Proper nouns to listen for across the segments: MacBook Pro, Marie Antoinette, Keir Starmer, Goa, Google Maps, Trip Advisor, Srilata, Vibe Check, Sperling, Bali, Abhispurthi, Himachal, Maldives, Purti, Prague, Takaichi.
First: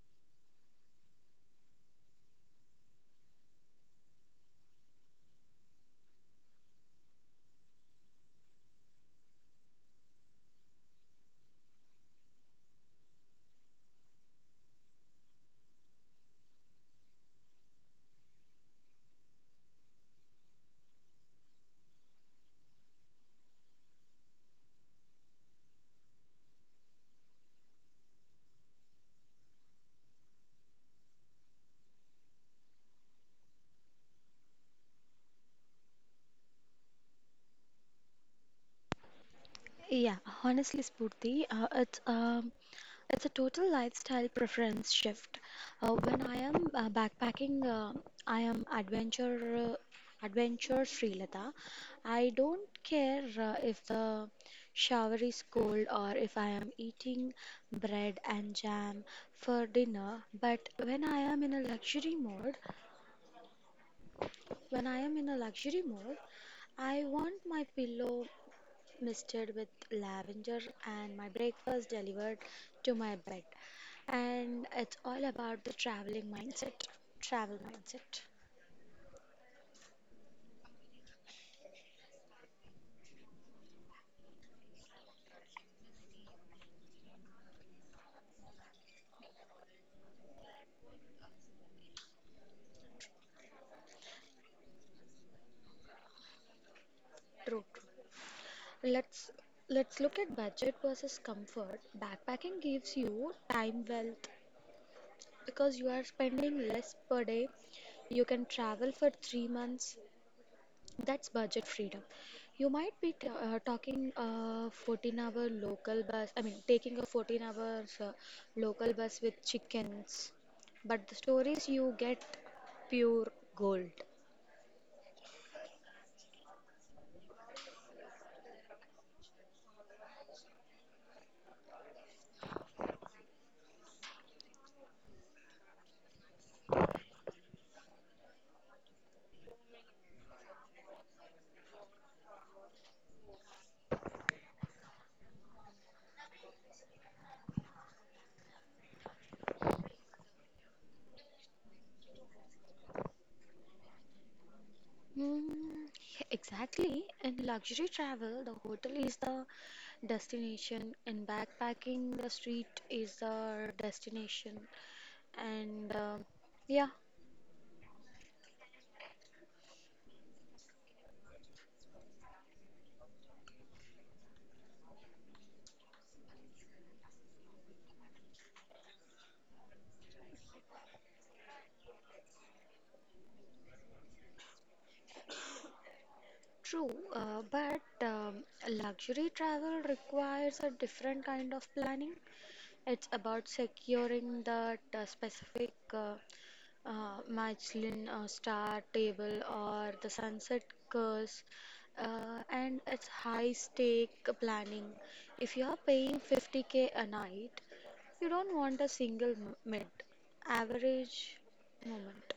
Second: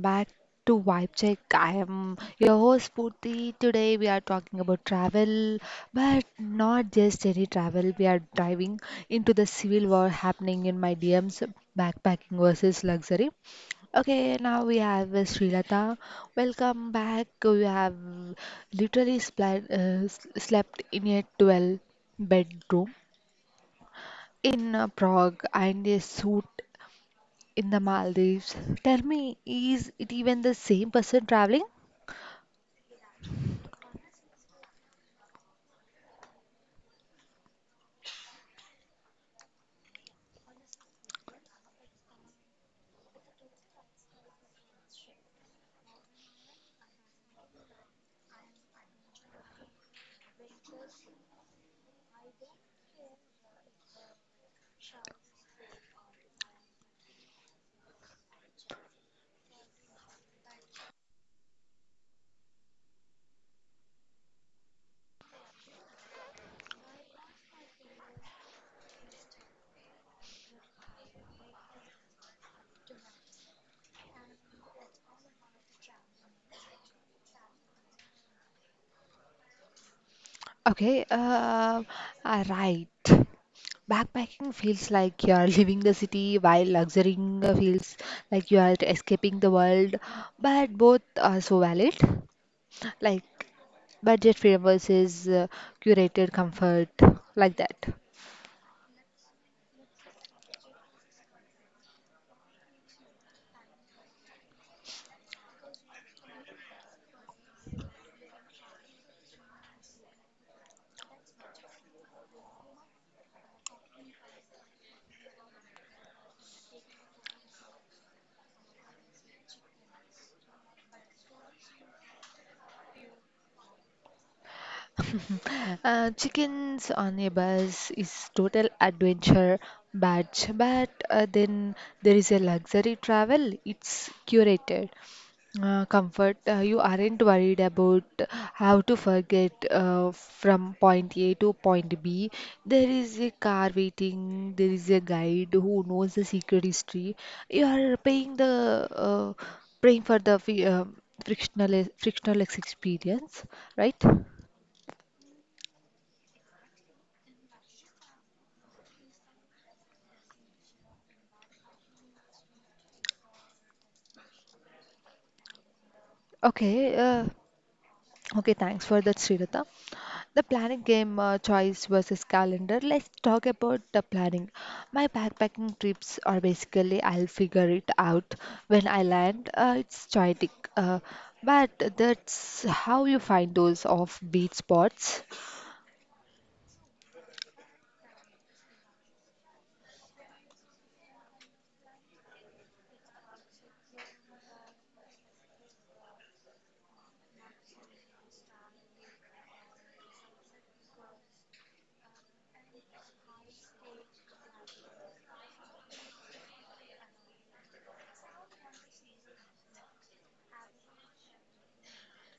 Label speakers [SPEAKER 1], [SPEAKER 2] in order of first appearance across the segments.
[SPEAKER 1] back to Vibe Check. I am your host Purti. Today we are talking about travel, but not just any travel. We are diving into the civil war happening in my DMs, backpacking versus luxury. Okay, now we have Srilata. Welcome back. We have literally slept in a 12 bedroom in Prague and a suit in the Maldives. Tell me, is it even the same person traveling?
[SPEAKER 2] Yeah, honestly, Spurti, it's a total lifestyle preference shift. When I am backpacking, I am adventure free, Lata. I don't care if the shower is cold or if I am eating bread and jam for dinner. But when I am in a luxury mode, when I am in a luxury mode, I want my pillow misted with lavender, and my breakfast delivered to my bed. And it's all about the traveling mindset. Travel mindset.
[SPEAKER 1] Okay, uh, right. Backpacking feels like you are leaving the city while luxurying feels like you are escaping the world, but both are so valid. Like budget freedom versus curated comfort, like
[SPEAKER 2] True,
[SPEAKER 1] that.
[SPEAKER 2] true. Let's let's look at budget versus comfort. Backpacking gives you time wealth because you are spending less per day. You can travel for 3 months. That's budget freedom. You might be t- talking a 14-hour local bus, I mean, taking a 14-hour local bus with chickens, but the stories you get, pure gold.
[SPEAKER 1] Chickens on a bus is total adventure badge, but then there is a luxury travel. It's curated. Comfort, you aren't worried about how to forget from point A to point B. There is a car waiting, there is a guide who knows the secret history. You are paying the paying for the frictionless experience, right?
[SPEAKER 2] Mm, exactly. In luxury travel, the hotel is the destination. In backpacking, the street is the destination. And uh, yeah,
[SPEAKER 1] Okay, uh, okay, thanks for that, Sridhar. The planning game choice versus calendar. Let's talk about the planning. My backpacking trips are basically I'll figure it out when I land. It's chaotic, uh, but that's how you find those off-beat spots.
[SPEAKER 2] True, but luxury travel requires a different kind of planning. It's about securing that specific Michelin star table or the sunset course, and it's high stake planning. If you are paying 50K a night, you don't want a single mid average moment.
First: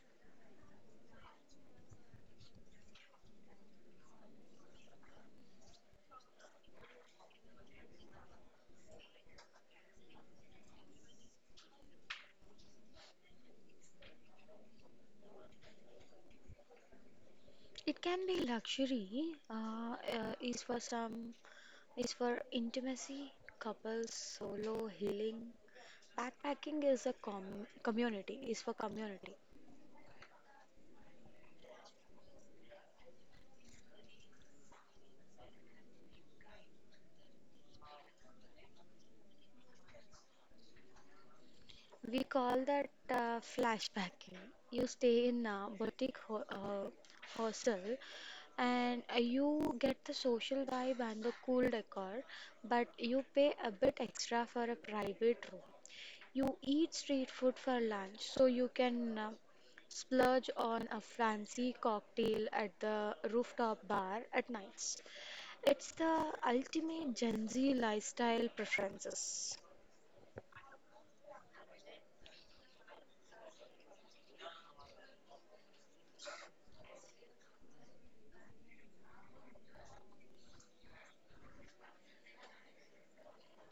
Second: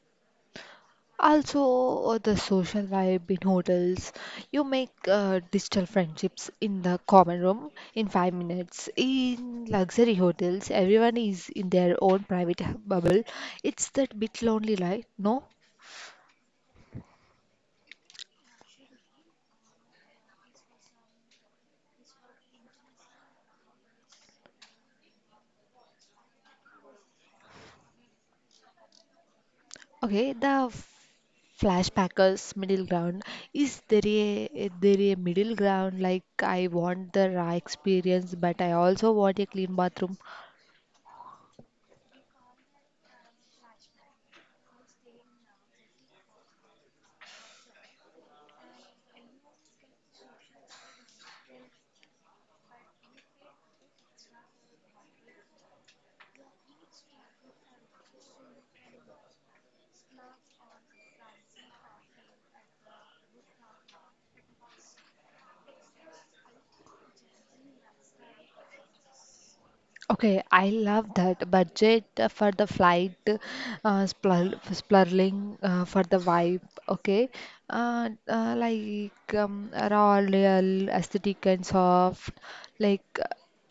[SPEAKER 1] Also, the social vibe in hotels. You make digital friendships in the common room in 5 minutes. In luxury hotels, everyone is in their own bubble. It's that bit lonely, right? No?
[SPEAKER 2] It can be luxury, is for intimacy, couples, solo, healing. Backpacking is a community, is for community.
[SPEAKER 1] Okay, the flashbackers middle ground. Is there a middle ground? Like I want the raw experience, but I also want a clean bathroom.
[SPEAKER 2] We call that flashbacking. You stay in a boutique hostel and you get the social vibe and the cool decor, but you pay a bit extra for a private room. You eat street food for lunch, so you can splurge on a fancy cocktail at the rooftop bar at nights. It's the ultimate Gen Z lifestyle preferences.
[SPEAKER 1] Okay, I love that budget for the flight, splurling for the vibe. Okay, Raw, real, aesthetic and soft. Like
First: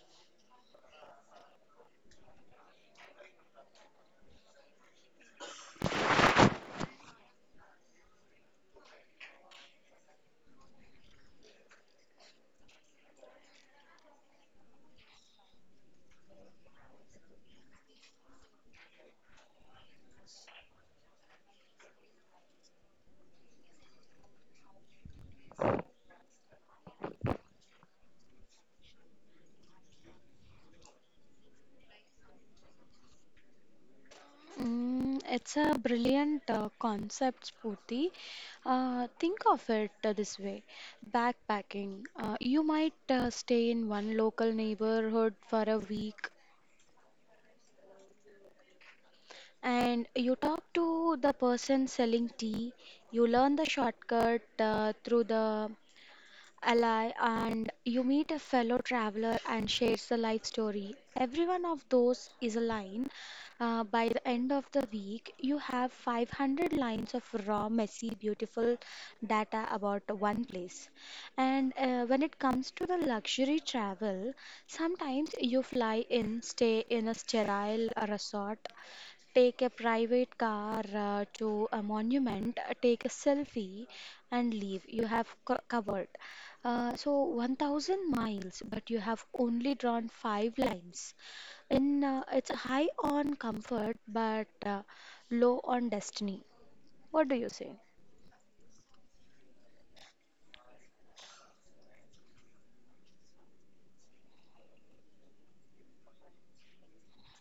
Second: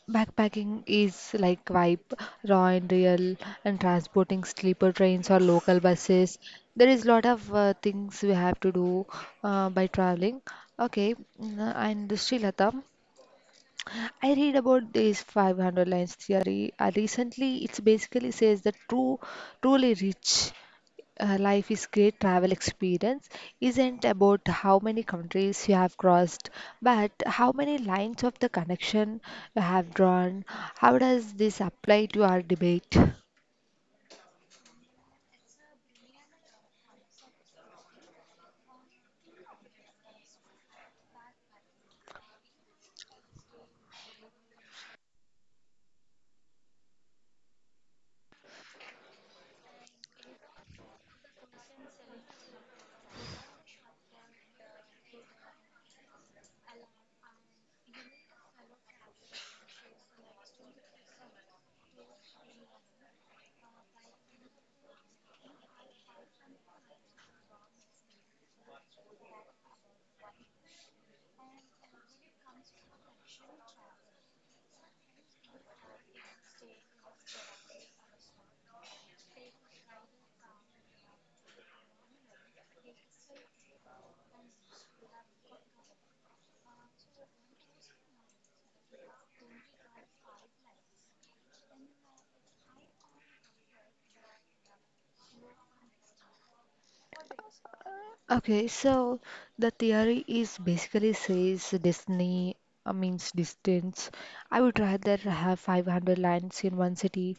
[SPEAKER 1] backpacking is like vibe, raw and real, and transporting sleeper trains or local buses. There is lot of things we have to do by traveling. Okay, and Srilata. I read about this 500 lines theory recently. It basically says that truly rich life is great travel experience isn't about how many countries you have crossed, but how many lines of the connection you have drawn. How does this apply to our debate?
[SPEAKER 2] Mm, it's a brilliant concept, Spooty. Think of it this way, backpacking. You might stay in one local neighborhood for a week, and you talk to the person selling tea, you learn the shortcut through the ally, and you meet a fellow traveler and shares the life story. Every one of those is a line. By the end of the week, you have 500 lines of raw, messy, beautiful data about one place. And When it comes to the luxury travel, sometimes you fly in, stay in a sterile resort, take a private car to a monument, take a selfie, and leave. You have covered. So 1000 miles, but you have only drawn five lines. In it's high on comfort, but low on destiny. What do you say?
[SPEAKER 1] Okay, so the theory is basically says Disney means distance. I would rather have 500 lines in one city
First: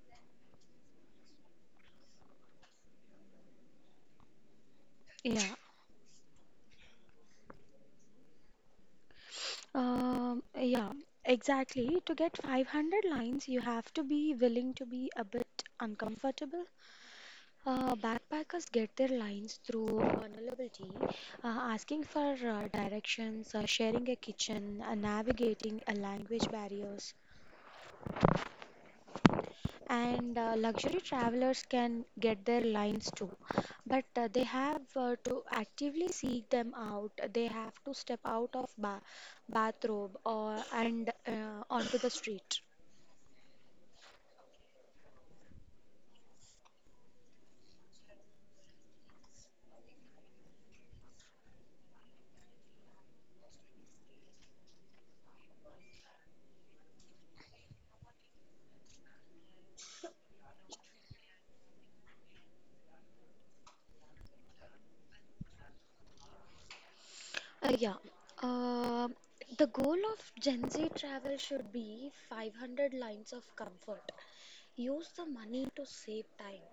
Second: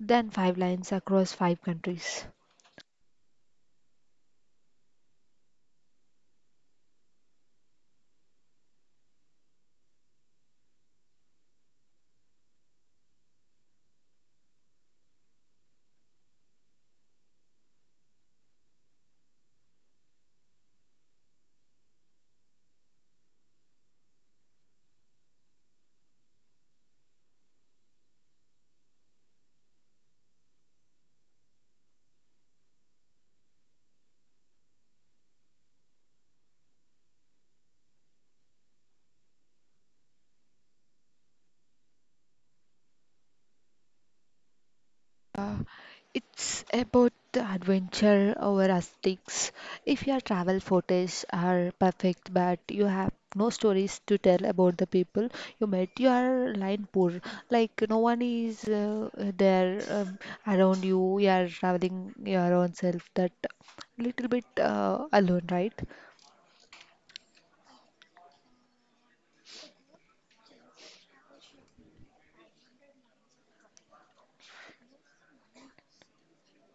[SPEAKER 1] than five lines across five countries.
[SPEAKER 2] Yeah, yeah, exactly. To get 500 lines, you have to be willing to be a bit uncomfortable. Backpackers get their lines through vulnerability, uh, asking for directions, sharing a kitchen, navigating language barriers, and luxury travelers can get their lines too. But they have to actively seek them out. They have to step out of bathrobe or and onto the street.
[SPEAKER 1] Uh, it's about the adventure over aesthetics. If your travel photos are perfect but you have no stories to tell about the people you met, you are line poor. Like no one is there around you. You are traveling your own self. That little bit alone, right?
[SPEAKER 2] Yeah. Uh, the goal of Gen Z travel should be 500 lines of comfort. Use the money to save time,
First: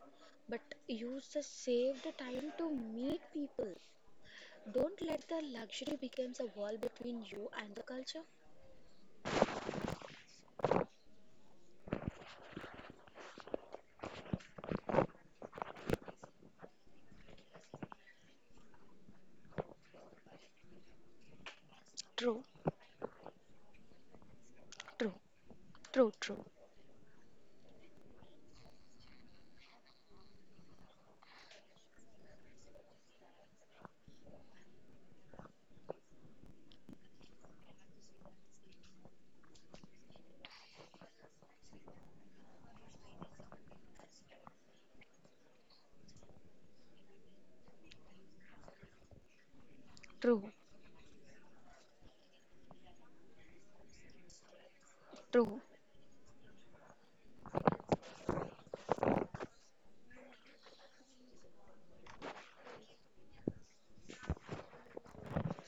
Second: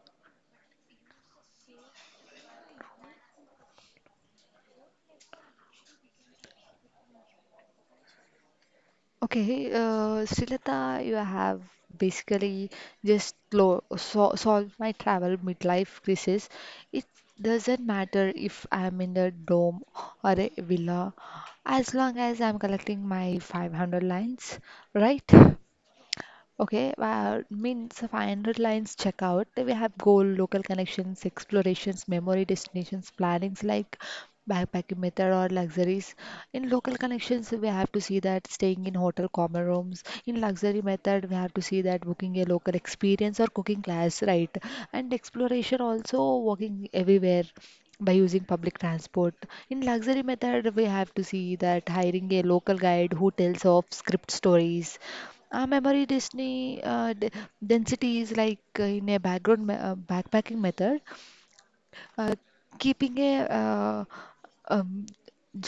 [SPEAKER 2] but use the saved time to meet people. Don't let the luxury becomes a wall between you and the culture.
[SPEAKER 1] Okay, Srilata, you have basically just lo so solved my travel midlife crisis. It doesn't matter if I'm in a dome or a villa, as long as
[SPEAKER 2] True,
[SPEAKER 1] I'm collecting my 500 lines,
[SPEAKER 2] true,
[SPEAKER 1] right?
[SPEAKER 2] true, true,
[SPEAKER 1] Okay, well, means final lines checkout. We have goal, local connections, explorations, memory destinations, plannings like backpacking method or luxuries. In local connections, we have to see that staying in hotel common rooms. In luxury method, we have to see that booking a local experience or cooking class, right? And exploration also walking everywhere by using public transport. In luxury
[SPEAKER 2] true,
[SPEAKER 1] method, we have to see that hiring a local guide who tells of script stories.
[SPEAKER 2] true,
[SPEAKER 1] Our memory density, density is like in a backpacking method, uh, keeping a um,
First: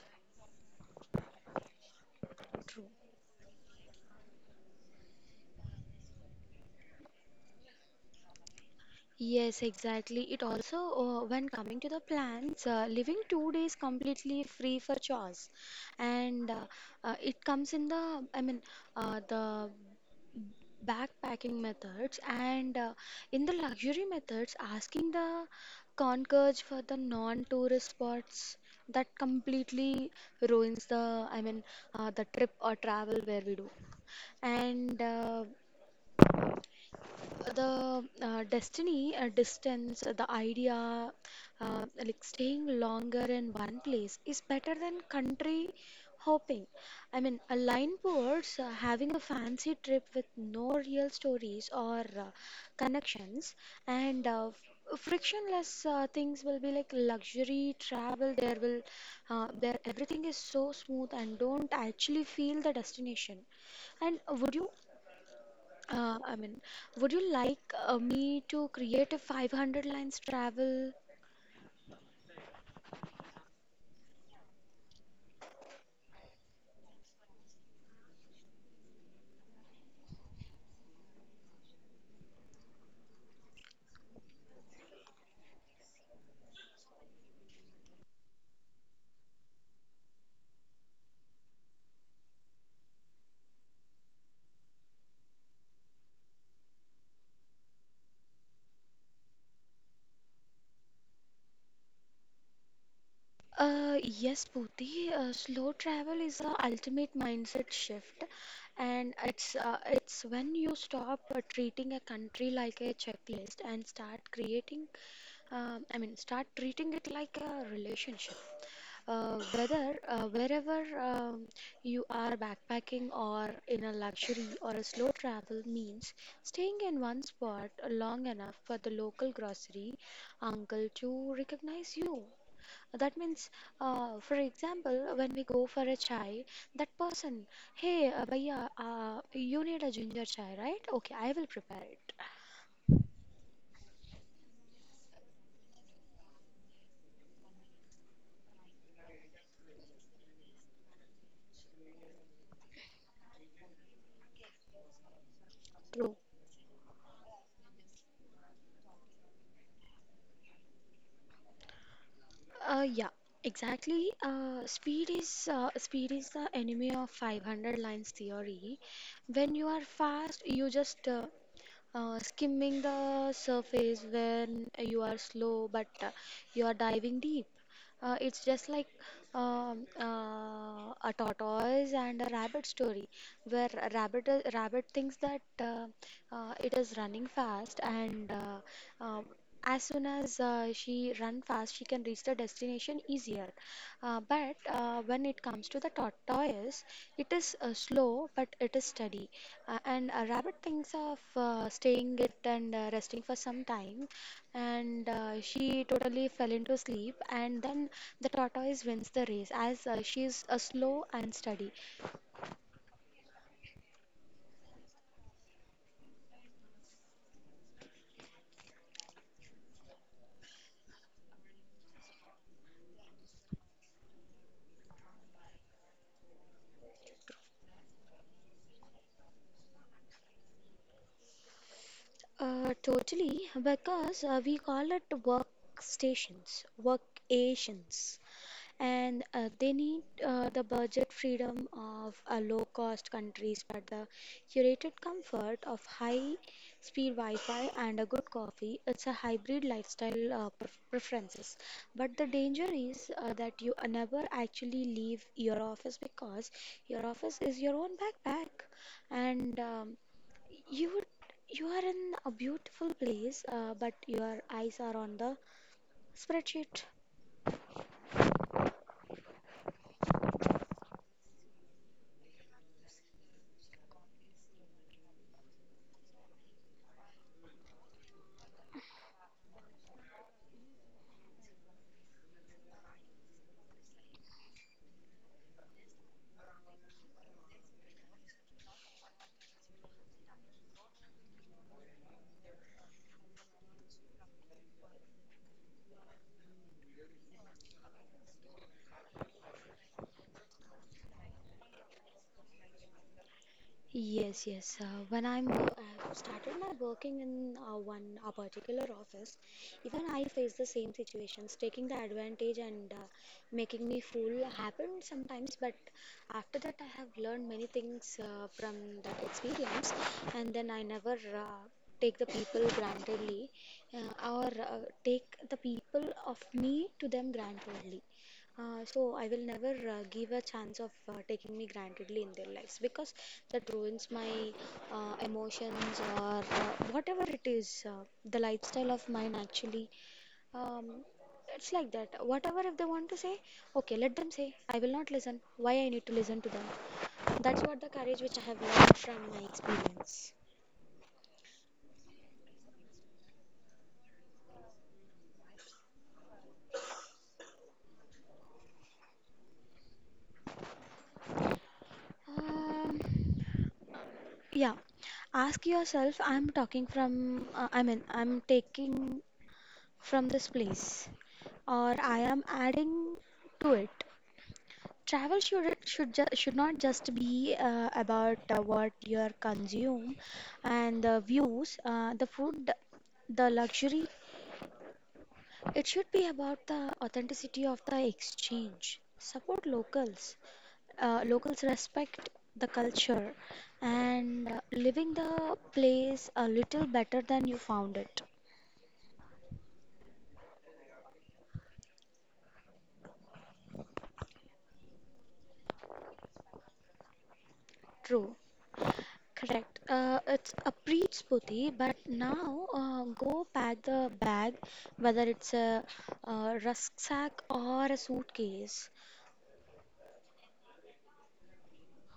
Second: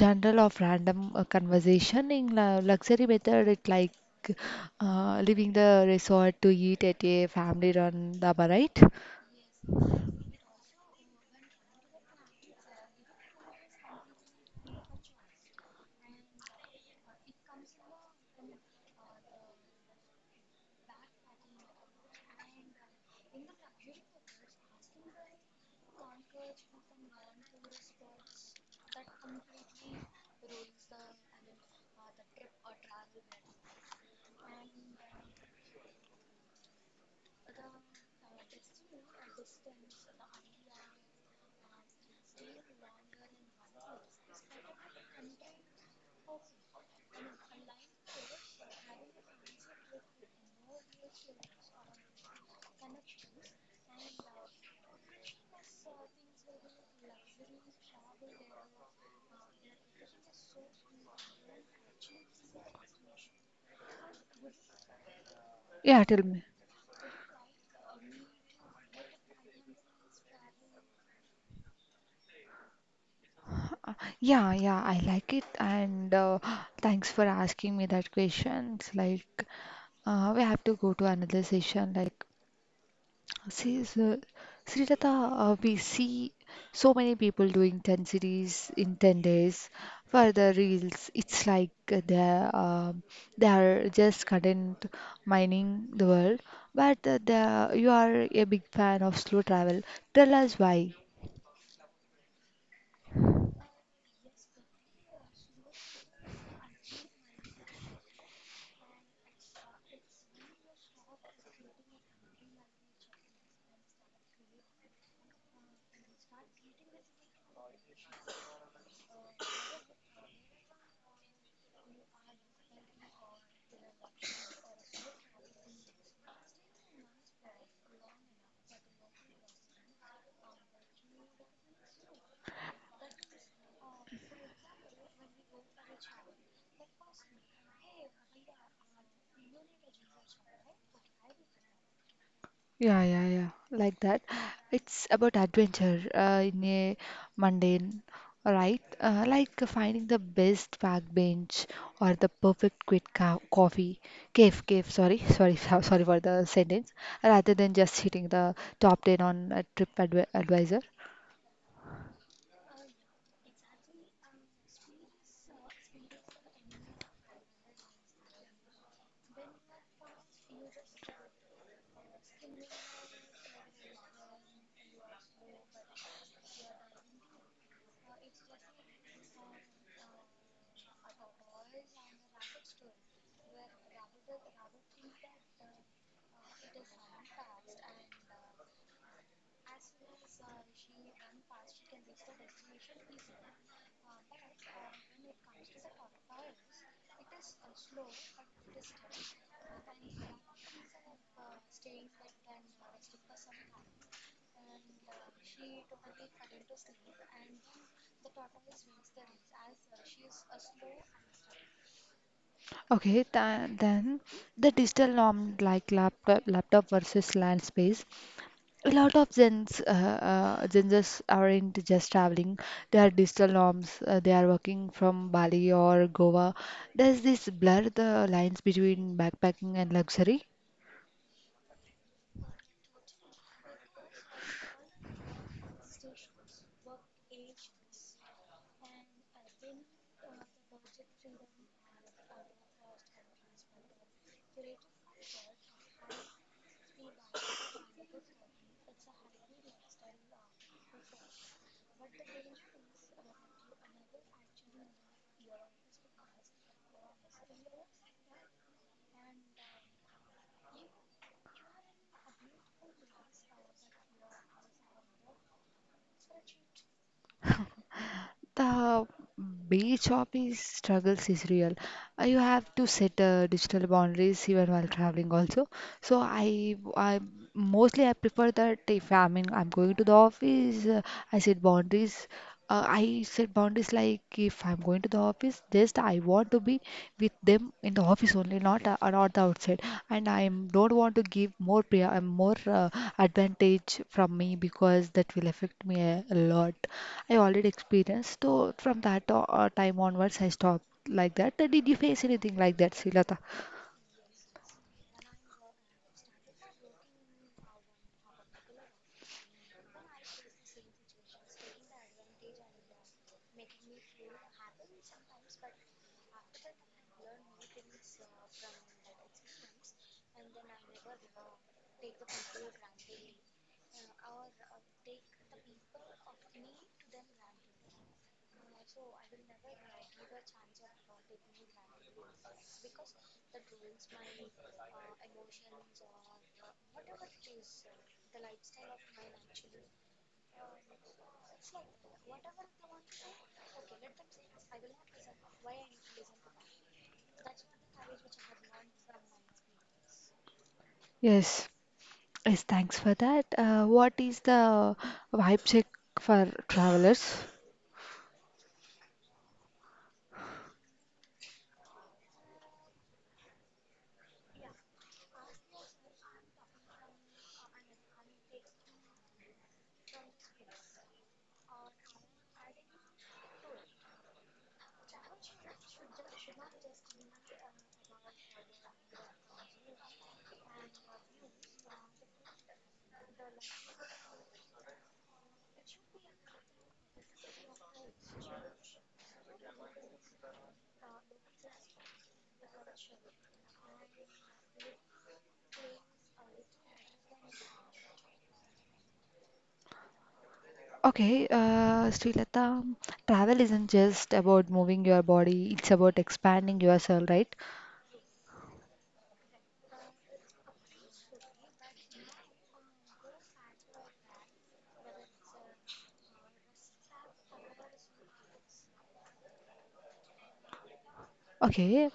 [SPEAKER 1] general of random conversation. In
[SPEAKER 2] true.
[SPEAKER 1] luxury method, it like leaving the resort to eat at a family-run dhaba, right?
[SPEAKER 2] Yes, exactly. It also, when coming to the plants, living 2 days completely free for chores, and it comes in the backpacking methods and in the luxury methods, asking the concierge for the non-tourist spots that completely ruins the trip or travel where we do, and. The destiny distance the idea like staying longer in one place is better than country hopping, I mean a line towards having a fancy trip with no real stories or connections, and frictionless things will be like luxury travel, there will there everything is so smooth and don't actually feel the destination, and
[SPEAKER 1] Yeah,
[SPEAKER 2] uh,
[SPEAKER 1] tell
[SPEAKER 2] I
[SPEAKER 1] me.
[SPEAKER 2] mean, would you like me to create a 500 lines travel?
[SPEAKER 1] Uh, Yeah, yeah, I like it, and thanks for asking me that question. It's like we have to go to another session. Like, see, so, Srilata, we see so many people doing 10 series in 10 days for the reels. It's like they are just content mining the world, but you are a big fan of slow travel. Tell us why.
[SPEAKER 2] Yes, Pooty. Slow travel is the ultimate mindset shift, and it's when you stop treating a country like a checklist and start creating, I mean, start treating it like a relationship. Whether wherever you are backpacking or in a luxury or a slow travel means staying in one spot long enough for the local grocery uncle to recognize you, that means, for example, when we go for a chai, that person, hey, bhaiya, you need a ginger chai, right? Okay, I will prepare it.
[SPEAKER 1] Yeah, yeah, yeah, like that. It's about adventure in a mundane, right? Like finding the best park bench or the perfect quick co coffee cave. Sorry, sorry
[SPEAKER 2] True.
[SPEAKER 1] for the sentence. Rather than just hitting the top 10 on a trip advi advisor.
[SPEAKER 2] Yeah, exactly. Uh, speed is the enemy of 500 lines theory. When you are fast, you just skimming the surface. When you are slow, but you are diving deep. It's just like a tortoise and a rabbit story, where a rabbit thinks that it is running fast, and um, as soon as she run fast, she can reach the destination easier. But when it comes to the tortoise, it is slow but it is steady. And a rabbit thinks of staying it and resting for some time. And she totally fell into sleep. And then the tortoise wins the race as she is slow and steady.
[SPEAKER 1] Okay, tha Then the digital norm like laptop versus land space. A lot of gens aren't just traveling, they are digital nomads, they are working from Bali or Goa. Does this blur the lines between backpacking and luxury?
[SPEAKER 2] Totally, because we call it workstations, workations. And they need the budget freedom of low cost countries but the curated comfort of high speed wi-fi and a good coffee. It's a hybrid lifestyle preferences, but the danger is that you never actually leave your office because your office is your own backpack, and you would you are in a beautiful place but your eyes are on the spreadsheet.
[SPEAKER 1] The beach hobbies struggles is real. You have to set digital boundaries even while traveling also. So I mostly I prefer that if I mean I'm going to the office, i set boundaries I set boundaries like if I'm going to the office, just I want to be with them in the office only, not not the outside. And I am- don't want to give more advantage from me because that will affect me a lot. I already experienced. So from that time onwards, I stopped like that. Did you face anything like that, Silata?
[SPEAKER 2] Yes, yes. When I'm I've started my working in one a particular office, even I face the same situations, taking the advantage and making me fool happened sometimes. But after that, I have learned many things from that experience, and then I never uh, take the people grantedly, or take the people of me to them grantedly. So I will never give a chance of taking me grantedly in their lives because that ruins my emotions or whatever it is. The lifestyle of mine actually, um, it's like that. Whatever if they want to say, okay, let them say. I will not listen. Why I need to listen to them? That's what the courage which I have learned from my experience.
[SPEAKER 1] Yes. Yes, thanks for that. What is the vibe check for travelers?
[SPEAKER 2] Yeah, ask yourself. I'm taking from this place or I am adding to it. Travel should not just be about what you are consume and the views, the food, the luxury. It should be about the authenticity of the exchange. Support locals. Locals respect the culture and living the place a little better than you found it.
[SPEAKER 1] Okay, Srilata, travel isn't just about moving your body, it's about expanding yourself, right?
[SPEAKER 2] True. Correct. It's a preach, Spooty, but now go pack the bag, whether it's a, rucksack or a suitcase.
[SPEAKER 1] Okay,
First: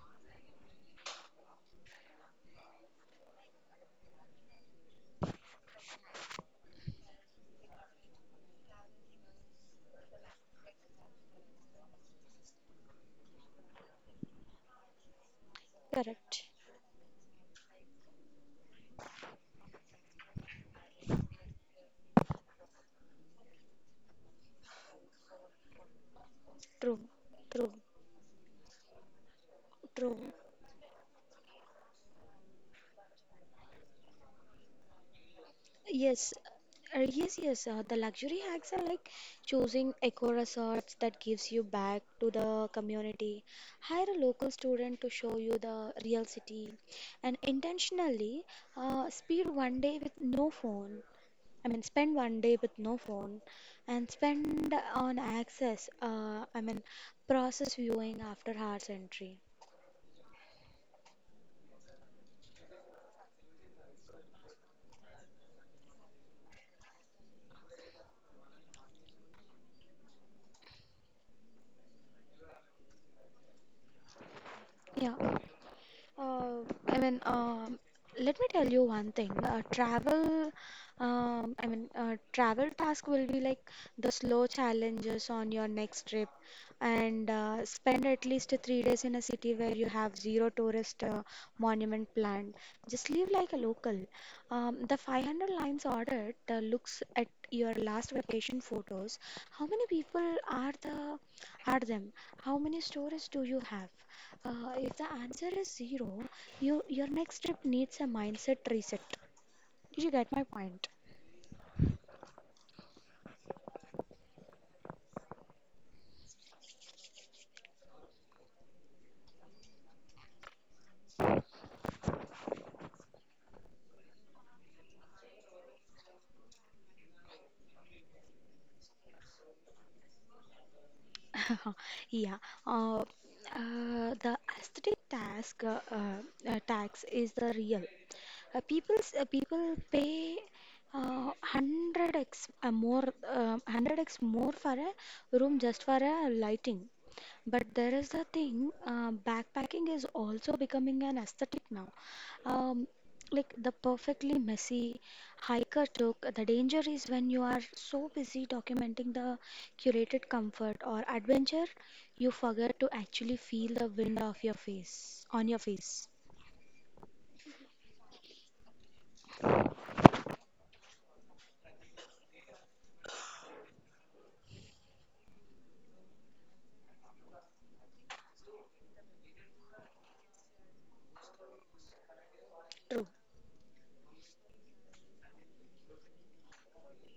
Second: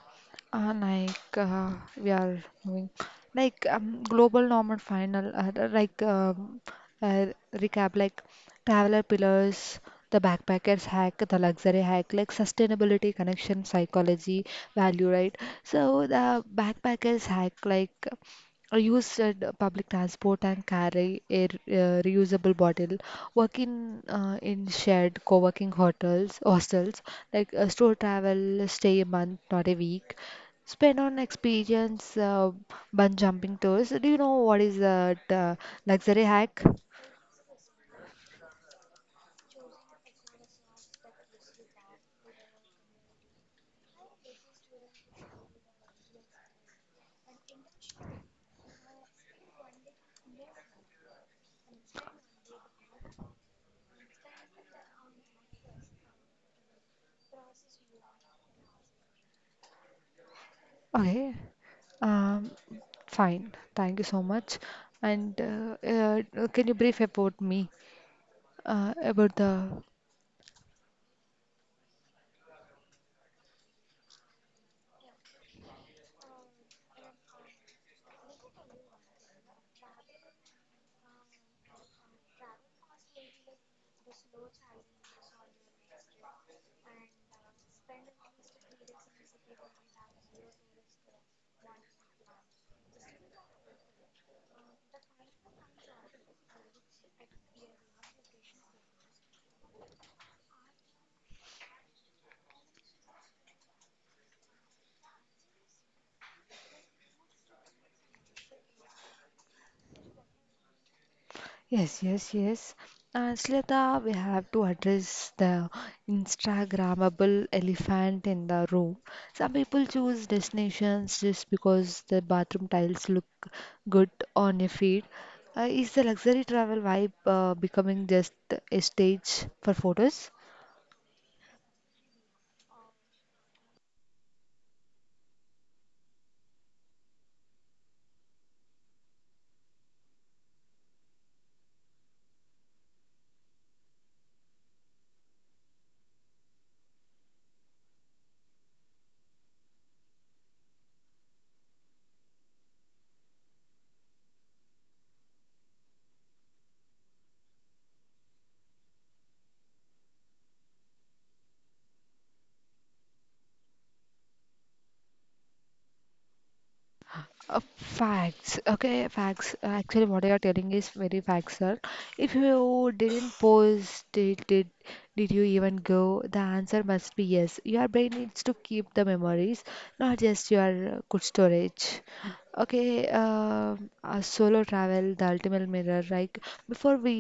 [SPEAKER 1] uh, like uh, we are moving, like global normal final, like uh, recap, like traveler pillars, the backpackers hack, the luxury hack, like sustainability, connection, psychology, value, right? So the
[SPEAKER 2] Correct.
[SPEAKER 1] backpackers hack, like. I use public transport and carry a reusable bottle. Work in in shared co-working hotels,
[SPEAKER 2] True.
[SPEAKER 1] hostels, like
[SPEAKER 2] True.
[SPEAKER 1] store travel, stay a month, not a
[SPEAKER 2] True.
[SPEAKER 1] week. Spend on experience, bungee jumping tours. Do you know what is that luxury
[SPEAKER 2] Yes,
[SPEAKER 1] hack?
[SPEAKER 2] yes, yes. The luxury hacks are like choosing eco resorts that gives you back to the community. Hire a local student to show you the real city, and intentionally speed one day with no phone. I mean, spend one day with no phone, and spend on access. Process viewing after hours entry.
[SPEAKER 1] Okay. Um, Fine. Thank you so much. And can you brief about me? About the—
[SPEAKER 2] Yeah. Uh, I mean, um, let me tell you one thing. Travel task will be like the slow challenges on your next trip, and spend at least 3 days in a city where you have zero tourist monument planned. Just live like a local. The 500 lines audit looks at your last vacation photos. How many people are the are them? How many stories do you have? If the answer is zero, your next trip needs a mindset reset. Did you get my point?
[SPEAKER 1] Yes, yes, yes. And Shilada, we have to address the Instagrammable elephant in the room. Some people choose destinations just because the bathroom tiles look good on your feed. Is the luxury travel vibe becoming just a stage for photos?
[SPEAKER 2] Yeah. Uh, the aesthetic task tax is the real. People pay 100x more, 100x more for a room just for a lighting. But there is the thing, backpacking is also becoming an aesthetic now. Um, like the perfectly messy hiker took. The danger is when you are so busy documenting the curated comfort or adventure, you forget to actually feel the wind of your face on your face.
[SPEAKER 1] Facts. Okay, facts. Actually, what you are telling is very facts, sir. If you didn't post did you even go? The answer must be yes. Your brain needs to keep the memories, not just your good storage. Okay,
[SPEAKER 2] True.
[SPEAKER 1] solo travel, the ultimate mirror. Like before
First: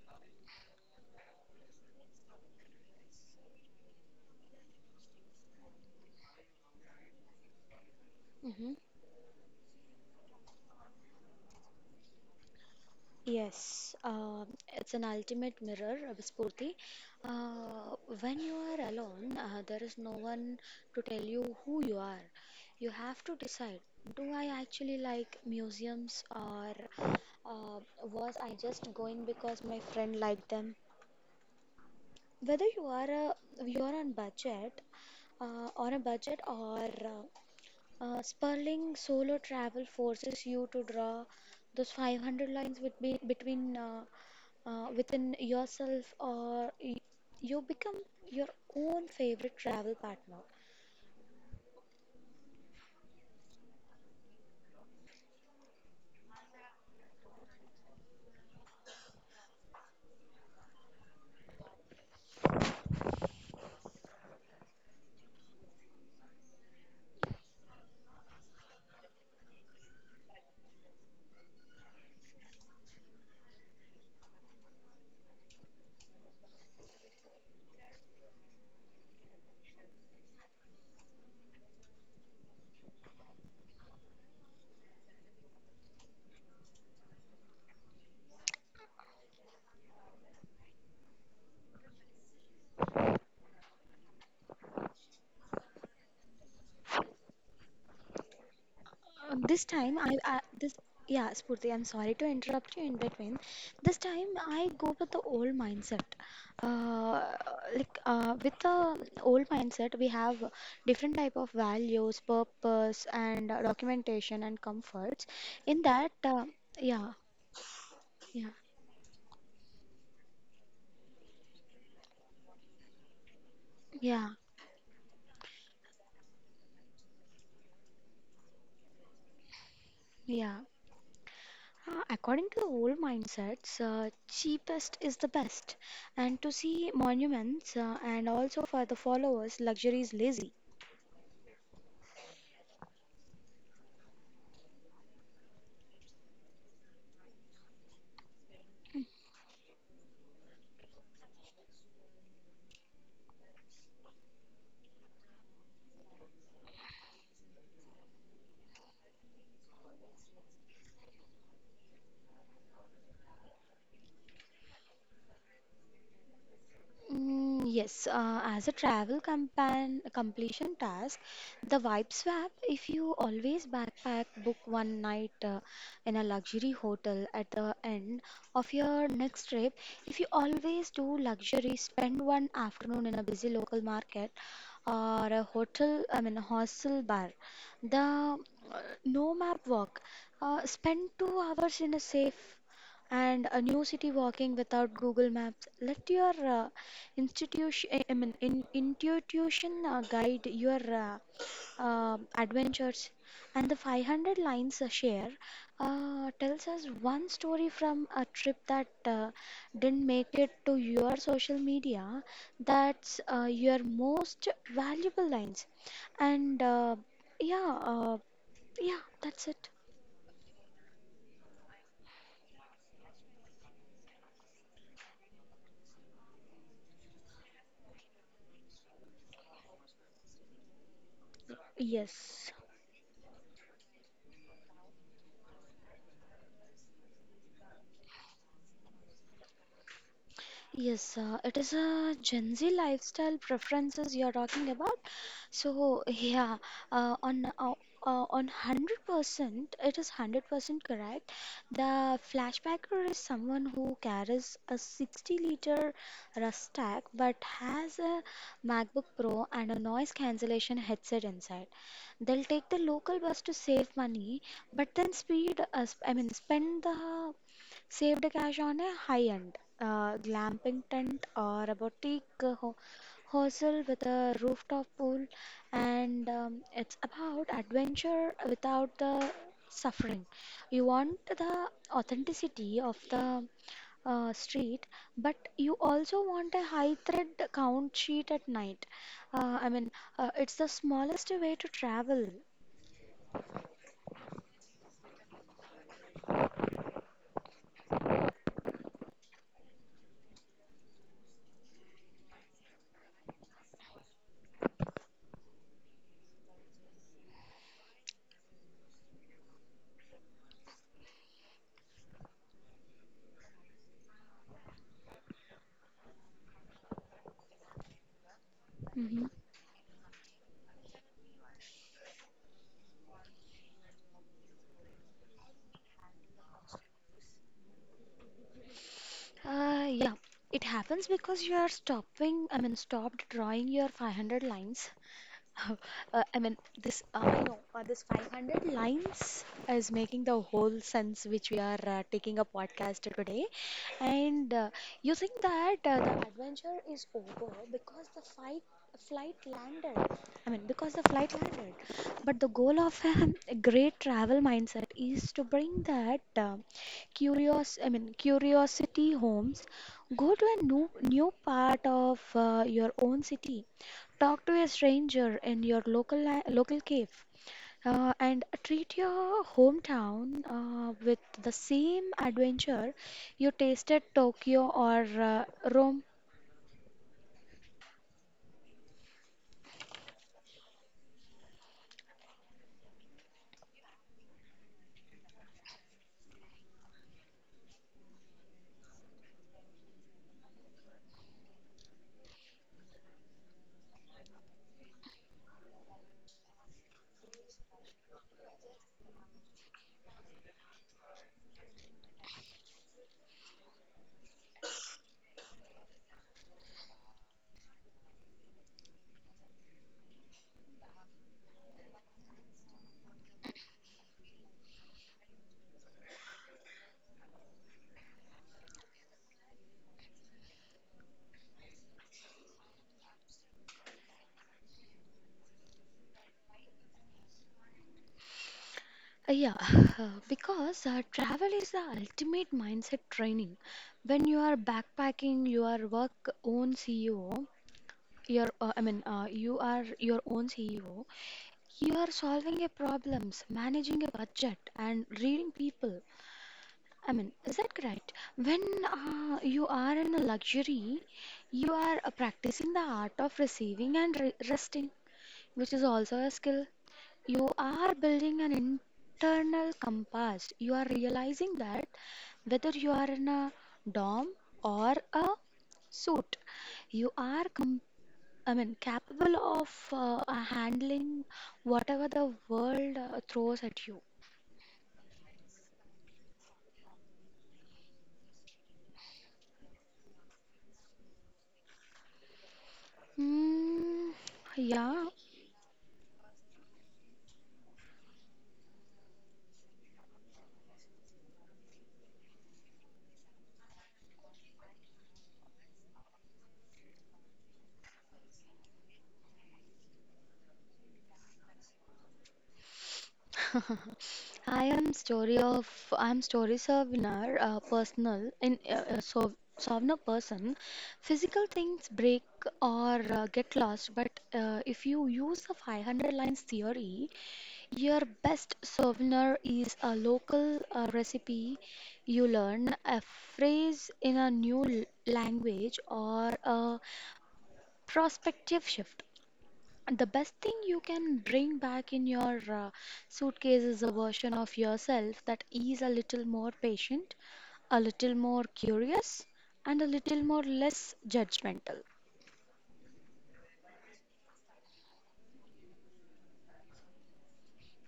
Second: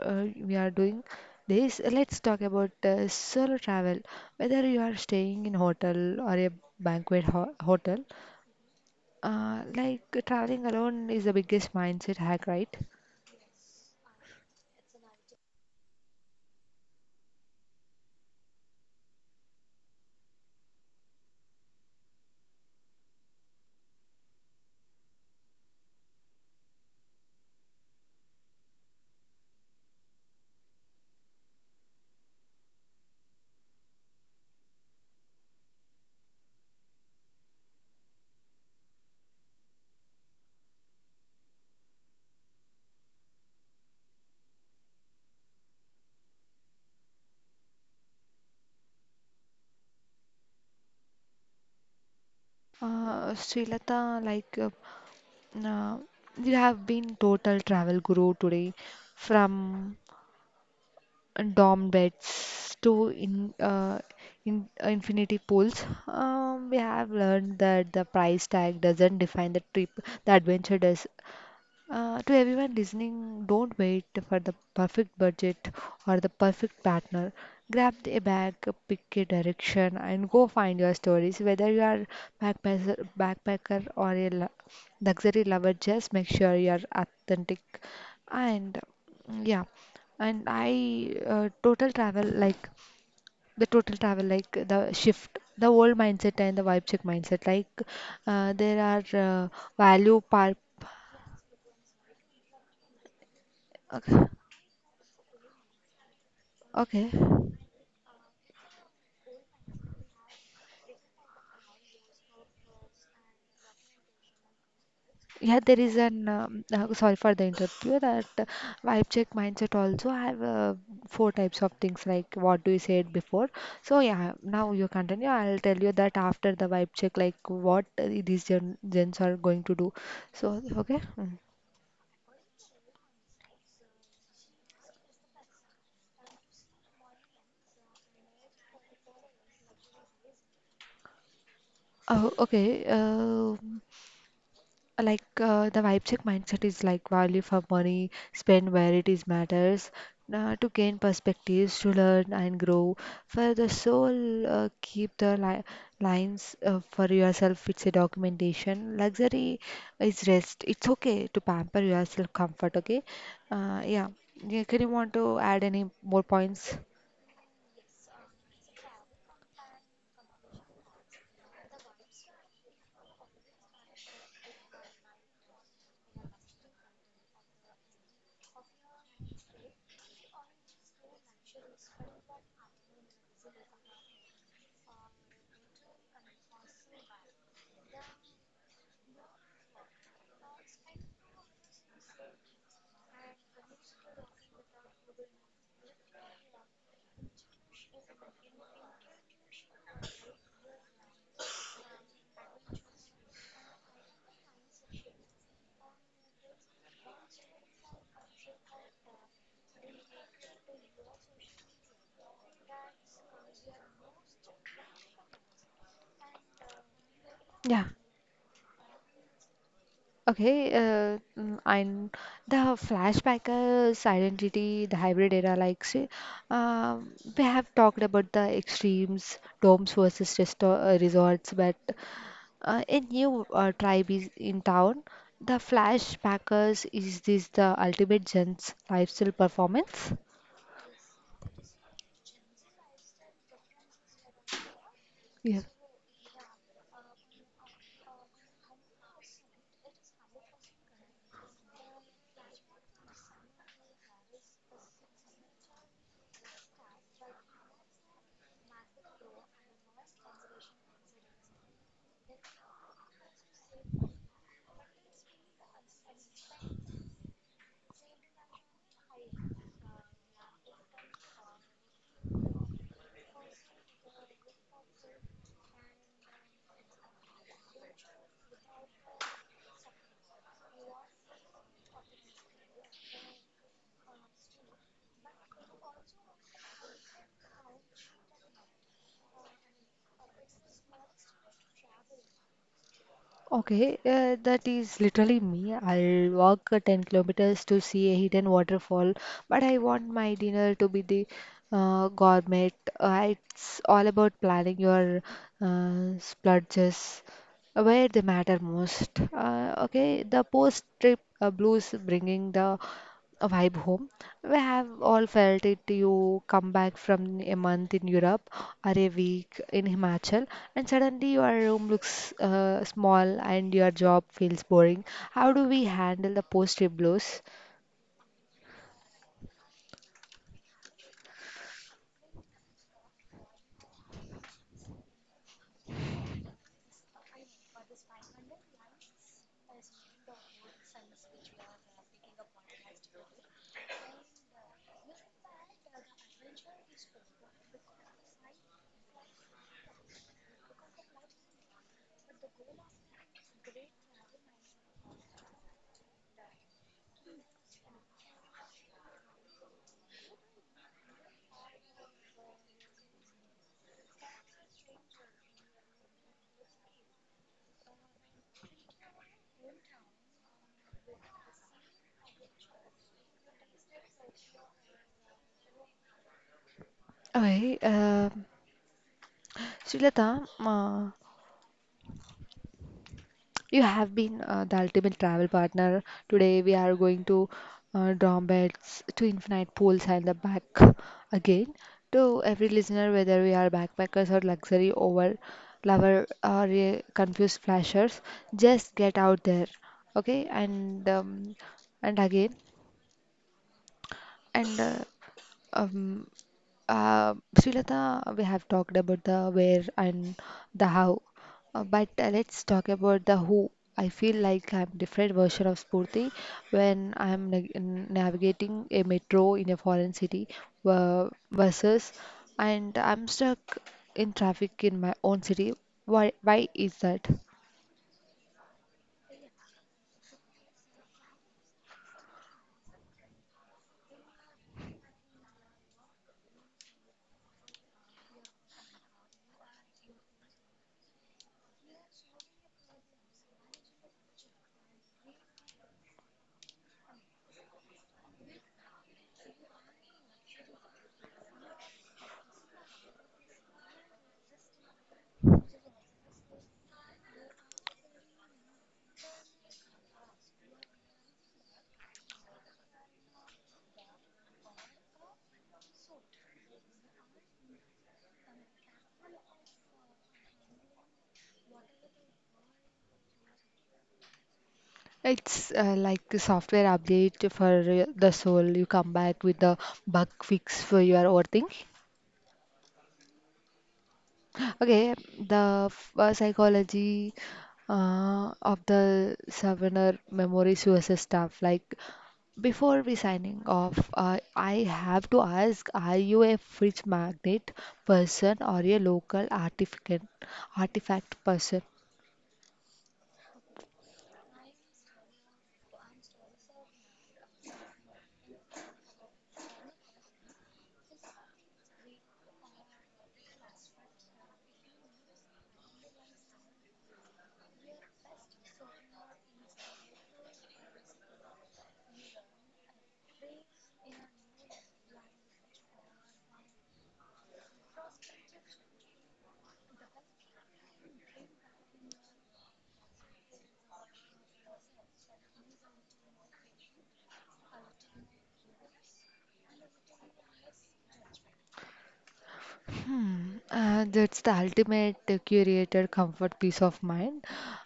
[SPEAKER 1] we are doing this, let's talk about solo travel. Whether you are staying in hotel or a banquet ho hotel,
[SPEAKER 2] Mhm.
[SPEAKER 1] like traveling alone is the biggest mindset hack, right?
[SPEAKER 2] Yes, uh, it's an ultimate mirror, Abhispurthi. When you are alone, there is no one to tell you who you are. You have to decide, do I actually like museums or uh, was I just going because my friend liked them? Whether you are a, You are on budget on a budget or Sperling solo travel forces you to draw those 500 lines between within yourself, or you become your own favorite travel partner.
[SPEAKER 1] Srilata, uh, you have been total travel guru today, from dorm beds to in infinity pools. We have learned that the price tag doesn't define the trip. The adventure does. To everyone listening, don't wait for the perfect budget or the perfect partner. Grab a bag, pick a direction, and go find your stories. Whether you are backpacker or a luxury lover, just make sure you are authentic. And yeah, and I total travel like the total travel like the shift, the old mindset and the vibe check mindset, like there are
[SPEAKER 2] This time
[SPEAKER 1] value
[SPEAKER 2] I
[SPEAKER 1] par.
[SPEAKER 2] this yeah Spurti, I'm sorry to interrupt you in between. This time I go with the old mindset,
[SPEAKER 1] Okay.
[SPEAKER 2] uh, with the old mindset we have different type of values, purpose, and documentation and comforts
[SPEAKER 1] Yeah, there
[SPEAKER 2] in
[SPEAKER 1] is
[SPEAKER 2] that
[SPEAKER 1] an
[SPEAKER 2] uh, yeah
[SPEAKER 1] sorry for the interview that
[SPEAKER 2] yeah
[SPEAKER 1] vibe check mindset also have four types of things like what do you said before. So
[SPEAKER 2] yeah
[SPEAKER 1] yeah, now you continue. I'll tell you that after the vibe check like what these gens are going to do.
[SPEAKER 2] yeah
[SPEAKER 1] So okay. Mm.
[SPEAKER 2] According to the old mindsets, cheapest is the best. And to see monuments, and also for the followers, luxury is lazy.
[SPEAKER 1] Oh, okay. The vibe check mindset is like value for money, spend where it is matters to gain perspectives, to learn and grow for the soul, lines for yourself. It's a documentation. Luxury is rest, it's okay to pamper yourself, comfort. Okay, yeah. Yeah, can you want to add any more points?
[SPEAKER 2] Yes, as a travel compan completion task, the vibe swap, if you always backpack, book one night in a luxury hotel at the end of your next trip. If you always do luxury, spend one afternoon in a busy local market or a a hostel bar. The no map walk, spend 2 hours in a safe and a new city walking without Google Maps. Let your institution, I mean, in, intuition guide your adventures. And the 500 lines share tells us one story from a trip that didn't make it to your social media. That's your most valuable lines. And yeah,
[SPEAKER 1] Yeah.
[SPEAKER 2] yeah, that's it.
[SPEAKER 1] Okay, and the flashbackers identity, the hybrid era, like say, um, we have talked about the extremes, domes versus resto resorts, but
[SPEAKER 2] Yes,
[SPEAKER 1] a new tribe is in town. The flashbackers, is this the ultimate gents lifestyle performance?
[SPEAKER 2] Yes, it is a Gen Z lifestyle preferences you are talking about.
[SPEAKER 1] Yeah.
[SPEAKER 2] So yeah, uh, on uh, on 100%, it is 100% correct. The flashbacker is someone who carries a 60 liter rucksack but has a MacBook Pro and a noise cancellation headset inside. They'll take the local bus to save money, but then speed, sp- I mean, spend the saved cash on a high-end glamping tent or a boutique hostel with a rooftop pool. And it's about adventure without the suffering. You want the authenticity of the street, but you also want a high thread count sheet at night. Uh, I mean, it's the smallest way to travel.
[SPEAKER 1] Okay, that is literally me. I'll walk 10 kilometers to see a hidden waterfall, but I want my dinner to be the gourmet. It's all about planning your splurges where they matter most. Okay, the post-trip blues, bringing the vibe home. We have all felt it. You come back from a month in Europe or a
[SPEAKER 2] Mhm.
[SPEAKER 1] week in Himachal, and suddenly your room looks small and your job feels boring. How do we handle the post-trip blues?
[SPEAKER 2] Yeah, it happens because you are stopped drawing your 500 lines. I mean, this you know this 500 lines is making the whole sense which we are taking a podcast today, and you think that the adventure is over because the fight flight landed. Because the flight landed, but the goal of a great travel mindset is to bring that curiosity homes. Go to a new part of your own city. Talk to a stranger in your local cave, and treat your hometown with the same adventure you tasted Tokyo or uh, Rome.
[SPEAKER 1] Okay, Srilata, you have been the ultimate travel partner. Today we are going to dorm beds, to infinite pools and the back again. To every listener, whether we are backpackers or luxury over lover or confused flashers, just get out there, okay? And again, and um, Srilata, we have talked about the where and the how, but let's talk about the who. I feel like I'm different version of Spurti when I'm na navigating a metro in a foreign city versus and I'm stuck in traffic in my own city. Why is that?
[SPEAKER 2] Yeah, because travel is the ultimate mindset training. When you are backpacking, you are work own CEO. Your, I mean, you are your own CEO. You are solving a problems, managing a budget, and reading people. I mean, is that correct? When you are in a luxury, you are practicing the art of receiving and resting, which is also a skill. You are building an internal compass. You are realizing that whether you are in a dorm or a suit, you are capable of handling whatever the world throws at you.
[SPEAKER 1] It's like the software update for the soul. You come back with the bug fix for your overthink.
[SPEAKER 2] Mm, yeah,
[SPEAKER 1] Okay, the psychology of the souvenir memories USA staff. Like before we signing off, I have to ask: Are you a fridge magnet person or a local artifact artifact person?
[SPEAKER 2] I am story of I am story Savnar, personal in so Savna person. Physical things break or get lost, but if you use the 500 lines theory, your best souvenir is a local recipe you learn, a phrase in a language, or a prospective shift. The best thing you can bring back in your suitcase is a version of yourself that is a little more patient, a little more curious, and a little more less judgmental.
[SPEAKER 1] Hmm, that's the ultimate curated comfort peace of mind.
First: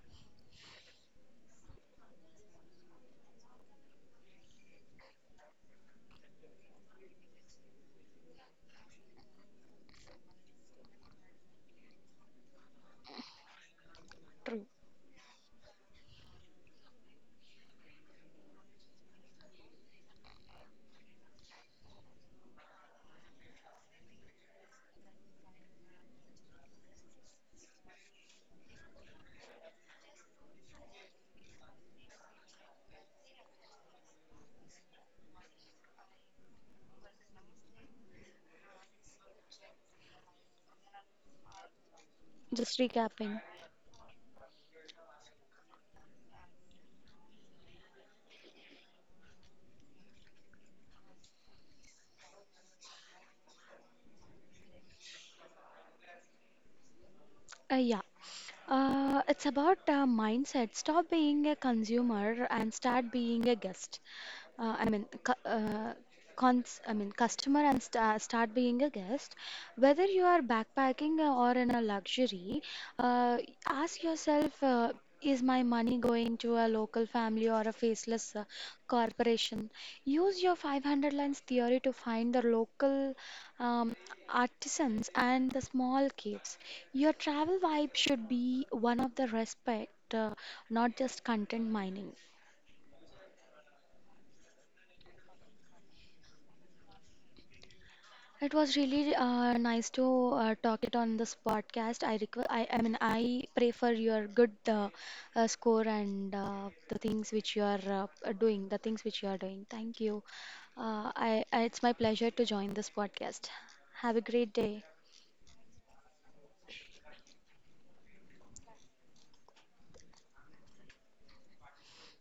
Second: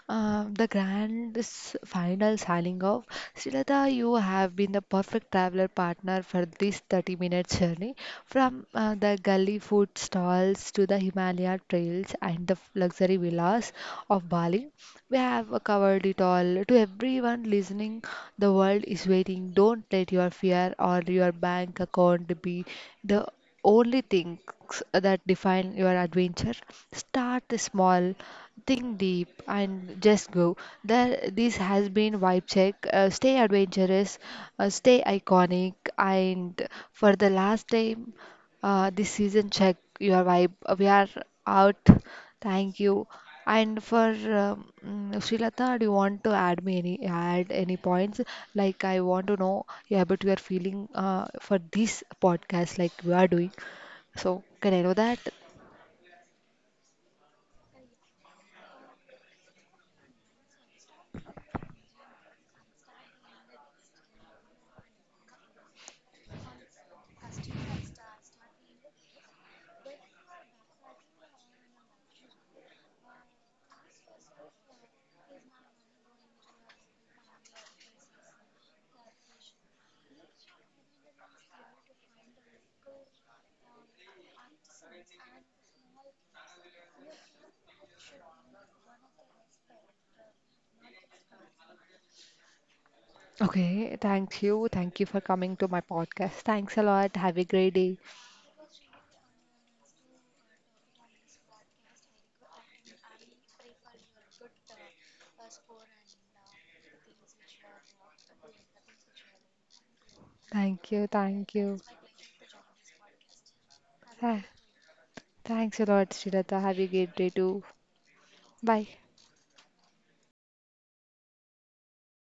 [SPEAKER 1] The grand final signing off. Srilata, you have been the perfect traveler partner for this 30-minute minute journey from the gully food stalls to the Himalaya trails and the luxury villas of
[SPEAKER 2] True.
[SPEAKER 1] Bali. We have covered it all. To everyone listening, the world is waiting. Don't let your fear or your bank account be the only things that define your adventure. Start small, think deep, and just go. There, this has been Vibe Check. Stay adventurous, stay iconic, and for the last time, this season check your vibe. We are out.
[SPEAKER 2] Just
[SPEAKER 1] Thank you.
[SPEAKER 2] recapping.
[SPEAKER 1] And for Srilata, do you want to add me any points? Like I want to know, yeah, but we are feeling for this podcast like we are doing. So can I know that?
[SPEAKER 2] Yeah. It's about mindset. Stop being a consumer and start being a guest. uh, I mean, cu- uh, Customer and start being a guest. Whether you are backpacking or in a luxury, uh, ask yourself, is my money going to a local family or a faceless corporation? Use your 500 lines theory to find the local um, artisans and the small caves. Your travel vibe should be one of the respect, not just content mining.
[SPEAKER 1] Okay, thank you. Thank you for coming to my podcast. Thanks a lot. Have a great day.
[SPEAKER 2] It was really nice to talk it on this podcast. I request, I pray for your good score and the things which you are doing. Thank you.
[SPEAKER 1] Thank you. Thank you.
[SPEAKER 2] It's my pleasure to join this podcast. Have a
[SPEAKER 1] Tha-
[SPEAKER 2] great day.
[SPEAKER 1] Thanks a lot, Srilata. Have a great day too. Bye.